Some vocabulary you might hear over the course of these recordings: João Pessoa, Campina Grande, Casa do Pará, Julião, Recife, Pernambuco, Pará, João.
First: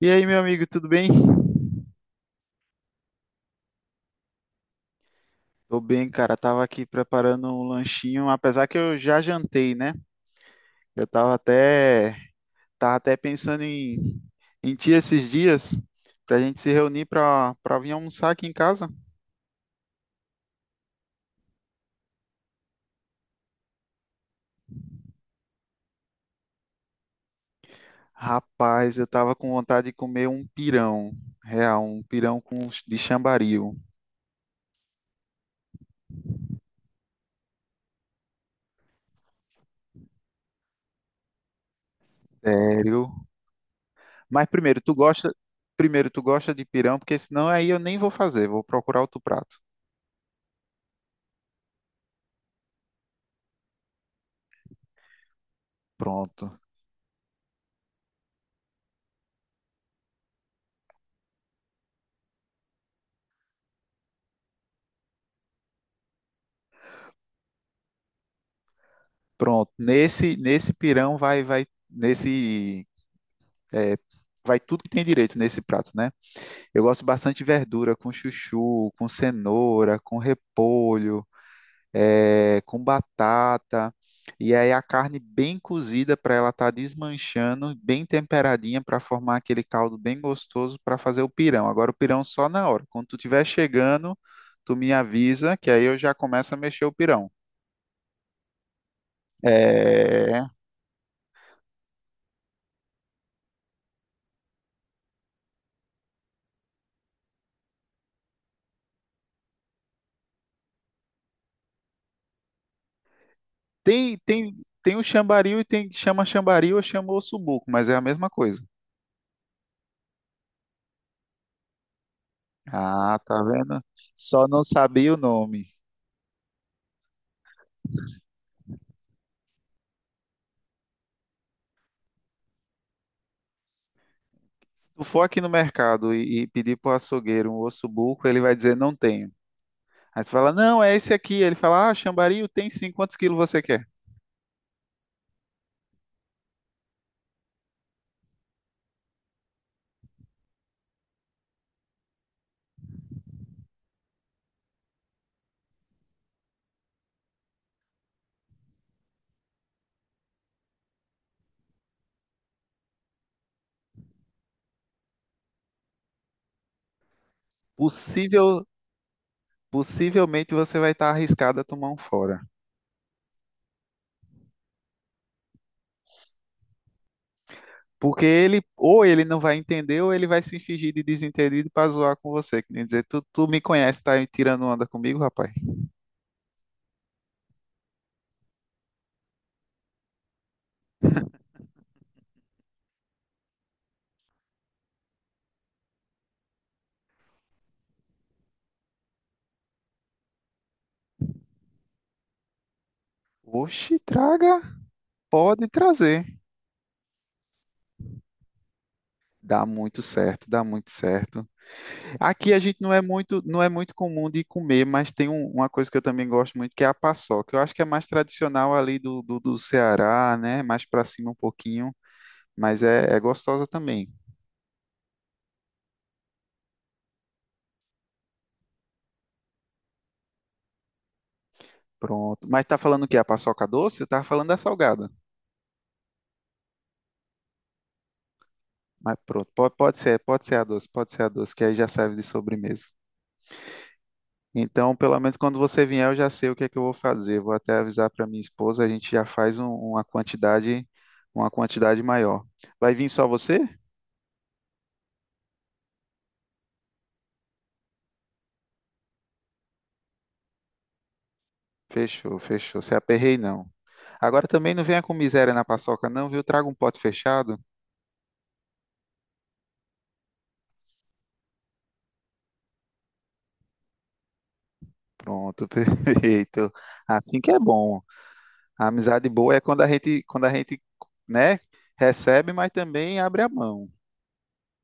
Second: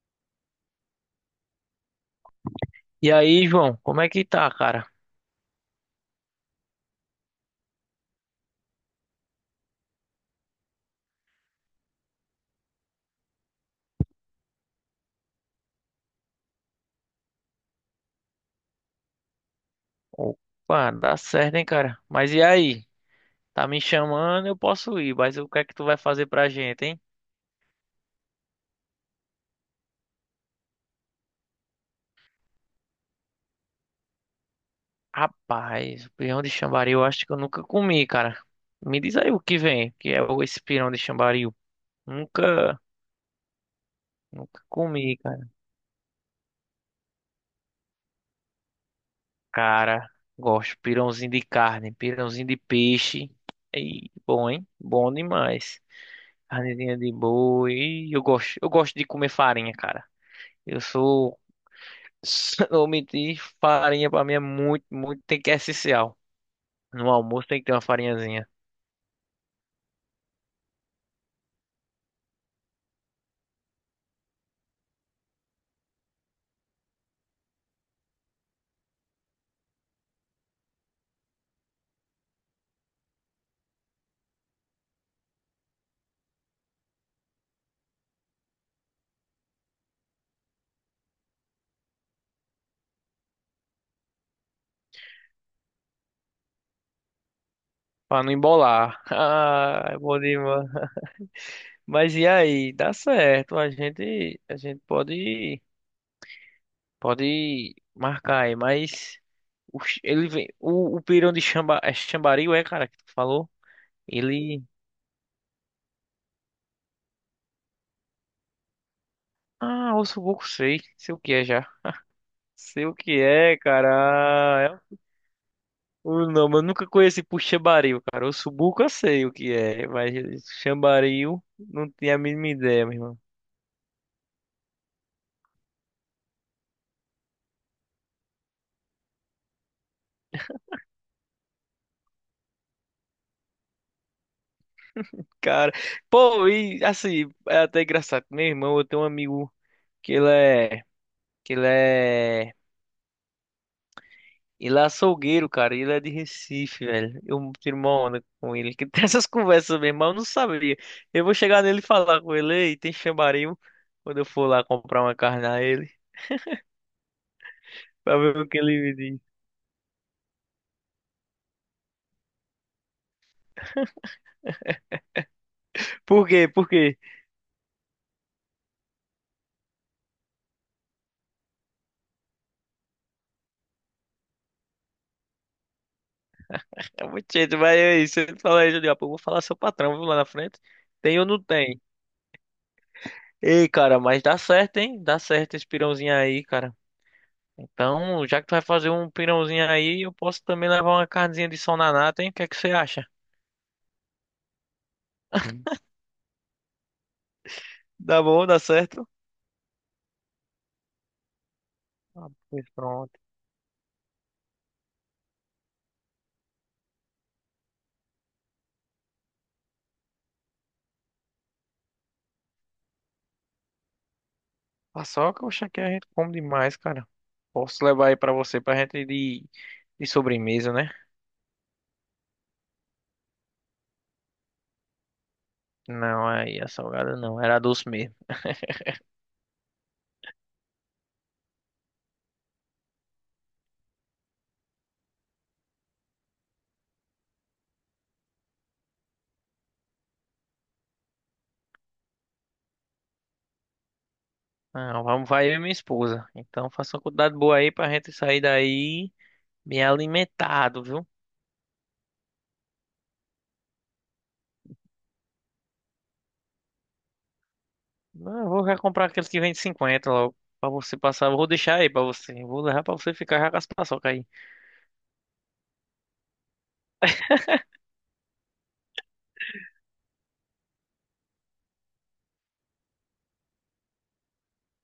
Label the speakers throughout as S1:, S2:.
S1: E aí, meu amigo, tudo bem?
S2: E aí, João, como é que tá, cara?
S1: Tô bem, cara. Tava aqui preparando um lanchinho, apesar que eu já jantei, né? Eu tava até pensando em ti esses dias pra gente se reunir pra vir almoçar aqui em casa.
S2: Opa, dá certo, hein, cara? Mas e aí? Tá me chamando, eu posso ir, mas o que é que tu vai fazer pra gente, hein?
S1: Rapaz, eu tava com vontade de comer um pirão, real, um pirão de chambaril.
S2: Rapaz, pirão de chambaril eu acho que eu nunca comi, cara. Me diz aí o que vem, que é o- esse pirão de chambaril. Nunca,
S1: Sério? Mas
S2: nunca comi, cara.
S1: primeiro, tu gosta de pirão, porque senão aí eu nem vou fazer, vou procurar outro prato.
S2: Cara, gosto pirãozinho de carne, pirãozinho de peixe. E bom, hein? Bom demais.
S1: Pronto.
S2: Carnezinha de boi. E eu gosto de comer farinha, cara. Eu sou Se não omitir, farinha pra mim é muito, muito, tem que é essencial. No almoço tem que ter uma farinhazinha.
S1: Pronto, nesse pirão é, vai tudo que tem direito nesse prato, né? Eu gosto bastante de verdura com chuchu, com cenoura, com repolho, é, com batata. E aí a carne bem cozida para ela estar desmanchando, bem temperadinha para formar aquele caldo bem gostoso para fazer o pirão. Agora o pirão só na hora. Quando tu estiver chegando, tu me avisa que aí eu já começo a mexer o pirão.
S2: Pra não embolar. Ah, é bom
S1: É.
S2: demais. Mas e aí? Dá certo. A gente pode, marcar aí. Mas o, ch- ele vem, o pirão de chamba, é chambaril, é, cara, que tu falou?
S1: Tem, tem,
S2: Ele.
S1: Tem o chambaril e tem chama chambaril ou chama ossobuco, mas é a mesma coisa.
S2: Ah, osso pouco sei. Sei o que é já. Sei o
S1: Ah,
S2: que
S1: tá
S2: é,
S1: vendo? Só não
S2: cara. É
S1: sabia o nome. Se
S2: Não, mas eu nunca conheci por Xambaril, cara. O Subuco eu sei o que é, mas Xambaril não tinha a mínima ideia, meu irmão.
S1: tu for aqui no mercado e pedir pro açougueiro um ossobuco, ele vai dizer não tenho. Aí você fala, não, é esse aqui. Ele fala, ah, chambaril tem sim, quantos quilos você quer?
S2: Cara, pô, e assim, é até engraçado. Meu irmão, eu tenho um amigo que ele é, que ele é, ele é açougueiro, cara, e ele é de Recife, velho. Eu tiro uma onda com ele, que tem essas conversas, meu irmão, eu não sabia. Eu vou chegar nele e falar com ele, ei, tem Xambaril, quando eu for lá comprar uma carne a ele, pra ver o que
S1: Possível,
S2: ele me diz.
S1: possivelmente você vai estar arriscado a tomar um fora.
S2: Por quê? Por quê?
S1: Porque ele, ou ele não vai entender, ou ele vai se fingir de desentendido para zoar com você. Que nem dizer, tu me conhece, tá tirando onda comigo, rapaz?
S2: É muito jeito, mas aí, você fala aí, Julião, pô, eu vou falar seu patrão, viu, lá na frente. Tem ou não tem? Ei, cara, mas dá certo, hein? Dá certo esse pirãozinho aí, cara. Então, já que tu vai fazer um pirãozinho aí, eu posso também levar uma carnezinha de sol na nata, hein? O que é que você acha?
S1: Oxe, traga. Pode trazer.
S2: Dá bom, dá certo?
S1: Dá muito certo, dá muito certo.
S2: Ah,
S1: Aqui a
S2: pois
S1: gente não é
S2: pronto.
S1: muito, não é muito comum de comer, mas tem um- uma coisa que eu também gosto muito, que é a paçoca. Eu acho que é mais tradicional ali do Ceará, né? Mais para cima um pouquinho, mas é, é gostosa também.
S2: Paçoca, oxe, aqui a gente come demais, cara. Posso levar aí pra você, pra gente ir de sobremesa, né?
S1: Pronto. Mas tá falando o quê? A paçoca doce? Eu tava falando da salgada.
S2: Não, aí a salgada não, era doce mesmo.
S1: Mas pronto, pode, pode ser a doce, que aí já serve de sobremesa. Então, pelo menos quando você vier, eu já sei o que é que eu vou fazer. Vou até avisar para minha esposa, a gente já faz um- uma quantidade maior. Vai vir só você?
S2: Não, vamos, vai eu e minha esposa. Então faça uma quantidade boa aí pra gente sair daí bem alimentado, viu?
S1: Fechou, fechou. Se aperrei, não. Agora também não venha com miséria na paçoca, não, viu? Traga um pote fechado.
S2: Não, eu vou já comprar aqueles que vem de 50 logo. Pra você passar, eu vou deixar aí pra você. Eu vou levar pra você ficar já com as paçoca aí.
S1: Pronto, perfeito. Assim que é bom. A amizade boa é quando a gente, né, recebe, mas também abre a mão.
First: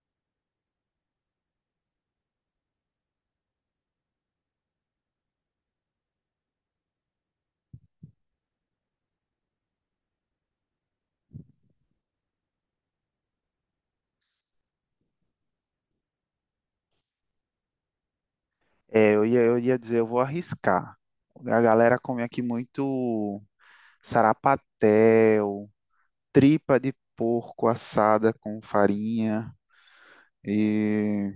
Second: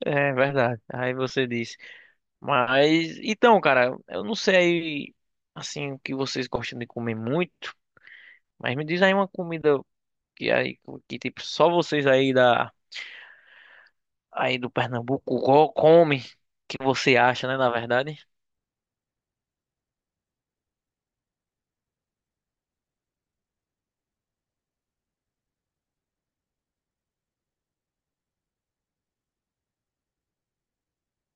S2: É verdade. Aí você disse. Mas, então, cara, eu não sei aí, assim, o que vocês gostam de comer muito. Mas me diz aí uma comida que aí, que tipo, só vocês aí da, aí do Pernambuco go- comem. Que você acha, né, na verdade?
S1: É, eu ia dizer, eu vou arriscar. A galera come aqui muito. Sarapatel, tripa de porco assada com farinha e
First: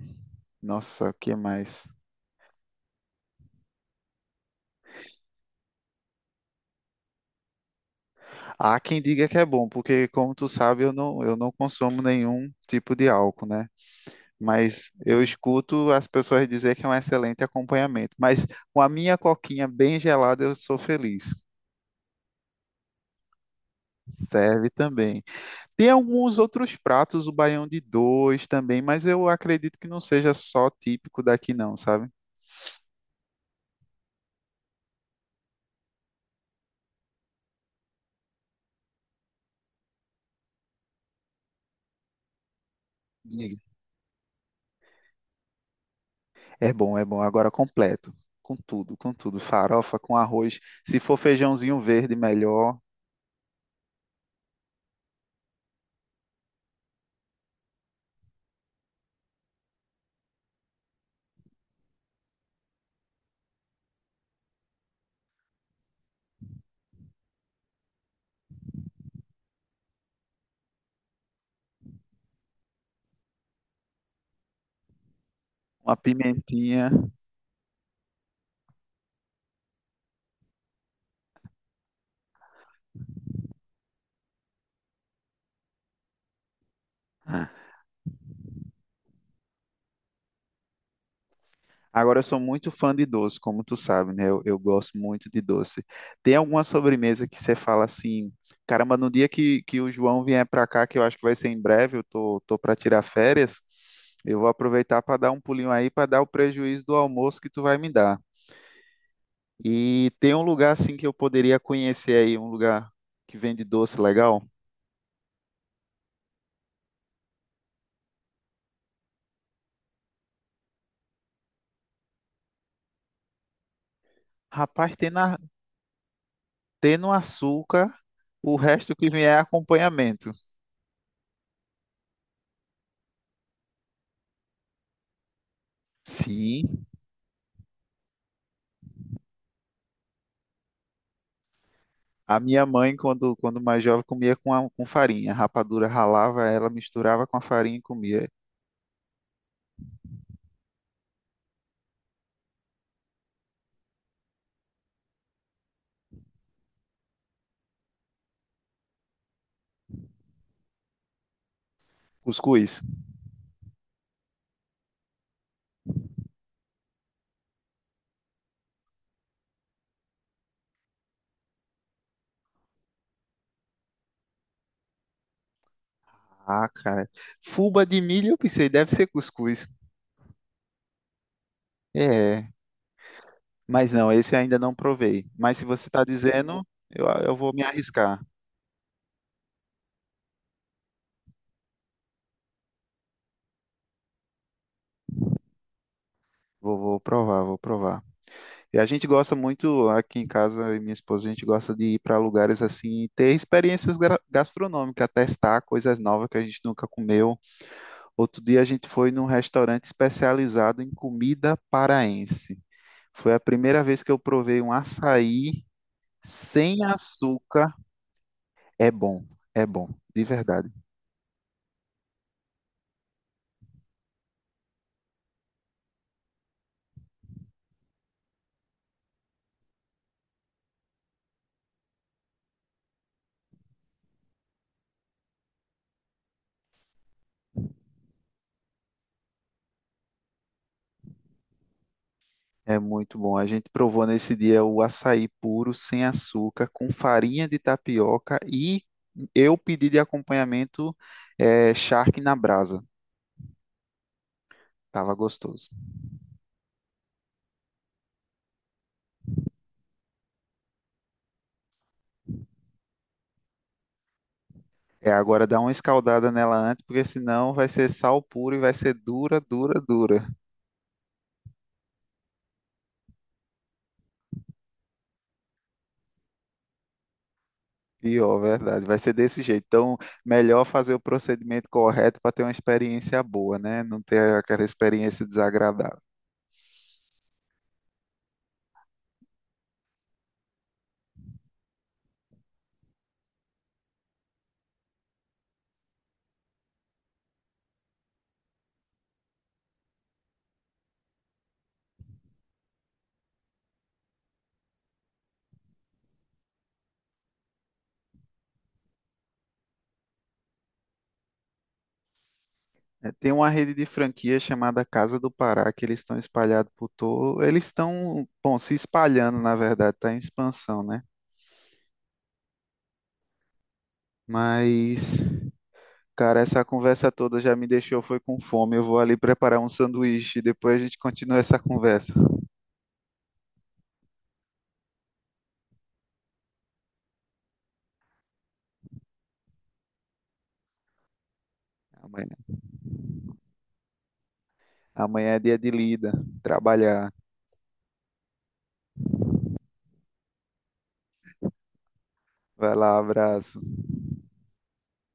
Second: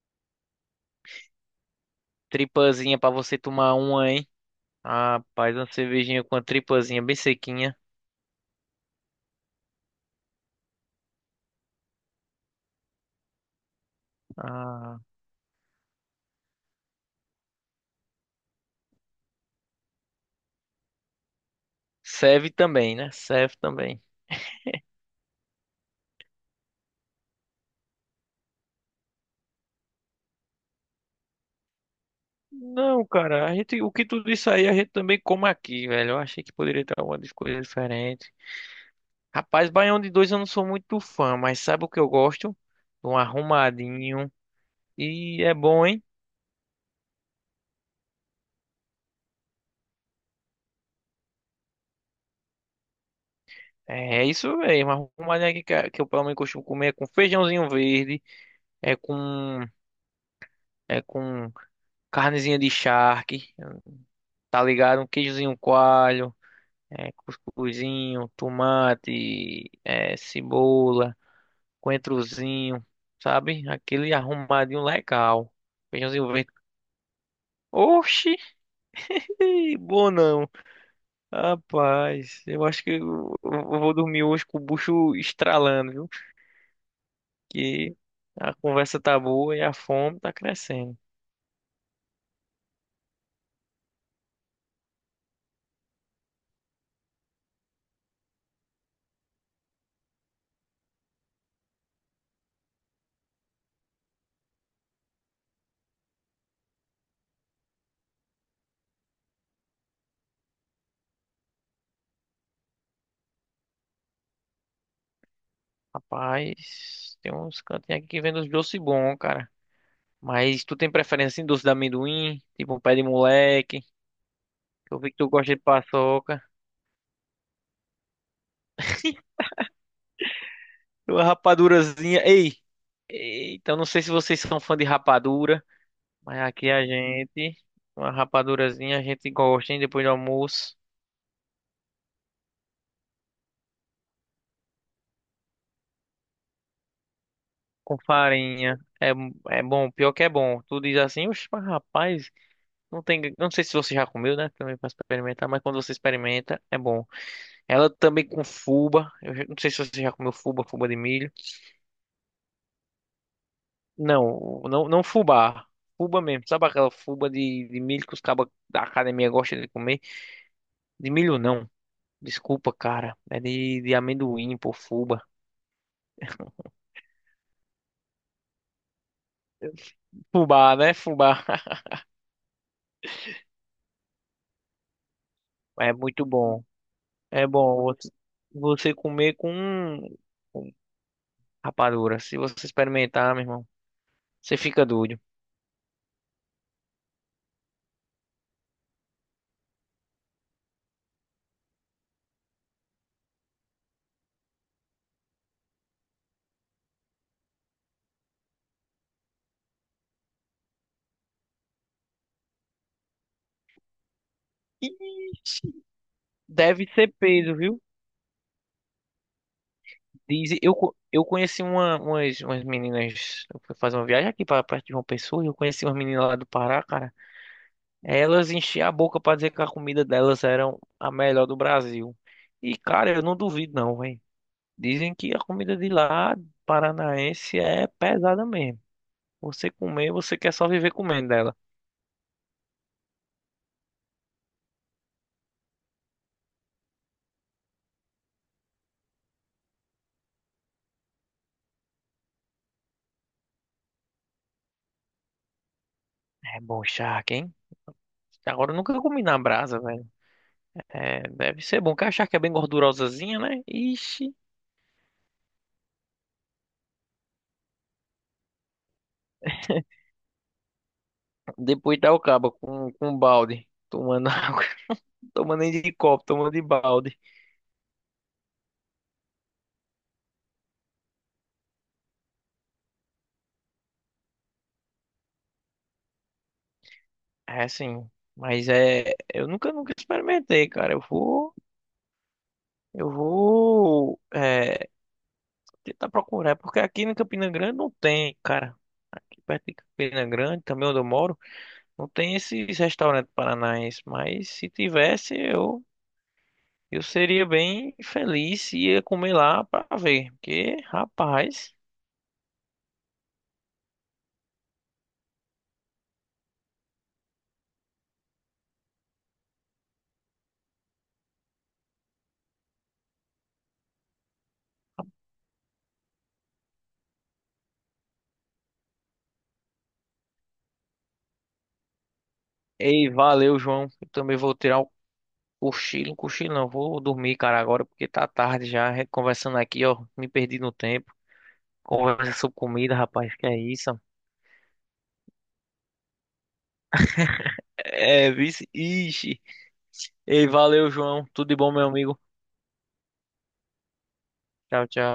S1: nossa, o que mais?
S2: Tripazinha pra você tomar uma, hein? Rapaz, uma cervejinha com a tripazinha bem sequinha.
S1: Há quem diga que é bom, porque como tu sabe, eu não consumo nenhum tipo de álcool, né? Mas
S2: Ah,
S1: eu escuto as pessoas dizer que é um excelente acompanhamento. Mas com a minha coquinha bem gelada, eu sou feliz.
S2: serve também, né? Serve também.
S1: Serve também. Tem alguns outros pratos, o baião de dois também, mas eu acredito que não seja só típico daqui, não, sabe?
S2: Não, cara, a gente, o que tudo isso aí a gente também come aqui, velho. Eu achei que poderia ter alguma coisa diferente. Rapaz, baião de dois eu não sou muito fã, mas sabe o que eu gosto? Um arrumadinho. E é bom, hein?
S1: É bom, é bom. Agora completo. Com tudo, com tudo. Farofa, com arroz. Se for feijãozinho verde, melhor.
S2: É é isso mesmo. Arrumadinho aqui que, a- que eu pelo menos costumo comer é com feijãozinho verde, é com, é com carnezinha de charque. Tá ligado? Um queijozinho coalho, é, cuscuzinho, tomate, é, cebola, coentrozinho, sabe? Aquele arrumadinho legal.
S1: Uma
S2: Feijãozinho verde.
S1: pimentinha.
S2: Oxi, bom não. Rapaz, eu acho que eu vou dormir hoje com o bucho estralando, viu? Que a conversa tá boa e a fome tá crescendo.
S1: Agora eu sou muito fã de doce, como tu sabe, né? Eu gosto muito de doce. Tem alguma sobremesa que você fala assim, caramba, no dia que o João vier para cá, que eu acho que vai ser em breve, tô para tirar férias, eu vou aproveitar para dar um pulinho aí, para dar o prejuízo do almoço que tu vai me dar. E tem um lugar assim que eu poderia conhecer aí, um lugar que vende doce legal?
S2: Rapaz, tem uns cantinhos aqui que vendem uns doces bons, cara. Mas tu tem preferência em doce de amendoim? Tipo um pé de moleque?
S1: Rapaz,
S2: Eu
S1: tem,
S2: vi que tu
S1: na,
S2: gosta de paçoca.
S1: tem no açúcar o resto que vier é acompanhamento.
S2: Uma rapadurazinha. Ei! Então não sei se vocês são fã de rapadura, mas aqui a
S1: Sim,
S2: gente. Uma rapadurazinha a gente gosta, hein? Depois do almoço.
S1: a minha mãe, quando mais jovem, comia com, a- com farinha. Rapadura ralava ela, misturava com a farinha e
S2: Com
S1: comia
S2: farinha. É, é bom, pior que é bom. Tu diz assim, oxe, mas rapaz, não tem. Não sei se você já comeu, né? Também pra experimentar, mas quando você experimenta, é bom. Ela também com fuba. Eu já- não sei se você já comeu fuba, fuba de milho.
S1: cuscuz.
S2: Não, não, não fubá. Fubá mesmo. Sabe aquela fuba de milho que os cabas da academia gostam de comer? De milho não. Desculpa, cara. É de amendoim, pô, fuba.
S1: Ah, cara. Fuba de milho, eu pensei, deve ser cuscuz.
S2: Fubá, né? Fubá.
S1: É, mas não, esse ainda não provei. Mas se você
S2: É
S1: está
S2: muito
S1: dizendo,
S2: bom.
S1: eu
S2: É
S1: vou me
S2: bom você
S1: arriscar.
S2: você comer com rapadura. Se você experimentar, meu irmão, você fica doido.
S1: Vou, vou provar, vou provar. E a gente gosta muito, aqui em casa, eu e minha esposa, a gente gosta de ir para lugares assim, e ter experiências gra- gastronômicas, testar coisas novas que a gente nunca comeu. Outro dia a gente foi num restaurante especializado em comida paraense. Foi a primeira vez que eu provei um açaí
S2: Ixi,
S1: sem
S2: deve ser peso,
S1: açúcar.
S2: viu?
S1: É bom, é bom, de
S2: Diz,
S1: verdade.
S2: eu, co- eu conheci uma, umas, umas meninas. Eu fui fazer uma viagem aqui para perto de João Pessoa, e eu conheci umas meninas lá do Pará, cara. Elas enchiam a boca pra dizer que a comida delas era a melhor do Brasil. E, cara, eu não duvido não, velho. Dizem que a comida de lá, paranaense, é pesada mesmo. Você comer, você quer só viver comendo dela.
S1: É muito bom. A gente provou nesse dia o açaí puro, sem açúcar, com farinha de tapioca e eu pedi de acompanhamento charque na brasa. Tava gostoso.
S2: É bom charque, hein? Agora eu nunca comi na brasa, velho. É, deve ser bom, que a charque é bem gordurosazinha, né? Ixi.
S1: É, agora dá uma escaldada nela antes, porque senão vai ser sal puro e vai ser dura, dura, dura.
S2: Depois dá o cabo com balde. Tomando água. Tomando nem de copo, tomando de balde.
S1: Pior, verdade. Vai ser desse jeito. Então, melhor fazer o procedimento correto para ter uma experiência boa, né? Não ter aquela experiência desagradável.
S2: É assim. Mas é. Eu nunca experimentei, cara. Eu vou. Eu vou é, tentar procurar, porque aqui em Campina Grande não tem, cara. Aqui perto de Campina Grande, também onde eu moro, não tem esses restaurantes paranaenses. Mas se tivesse, eu seria bem feliz se ia comer lá pra ver. Porque, rapaz.
S1: É, tem uma rede de franquia chamada Casa do Pará, que eles estão espalhados por todo. Eles estão, bom, se espalhando, na verdade, está em expansão, né? Mas, cara, essa conversa toda já me deixou, foi com fome. Eu vou ali preparar um sanduíche e depois a gente continua essa conversa.
S2: Ei, valeu, João. Eu também vou tirar o cochilo, um cochilo não, vou dormir, cara, agora, porque tá tarde já. A gente conversando aqui, ó, me perdi no tempo. Conversa
S1: Amanhã,
S2: sobre comida, rapaz, que é isso?
S1: amanhã é dia de lida, trabalhar.
S2: É, vice. Ixi. Ei, valeu, João. Tudo de bom, meu amigo.
S1: Vai lá, abraço.
S2: Tchau, tchau.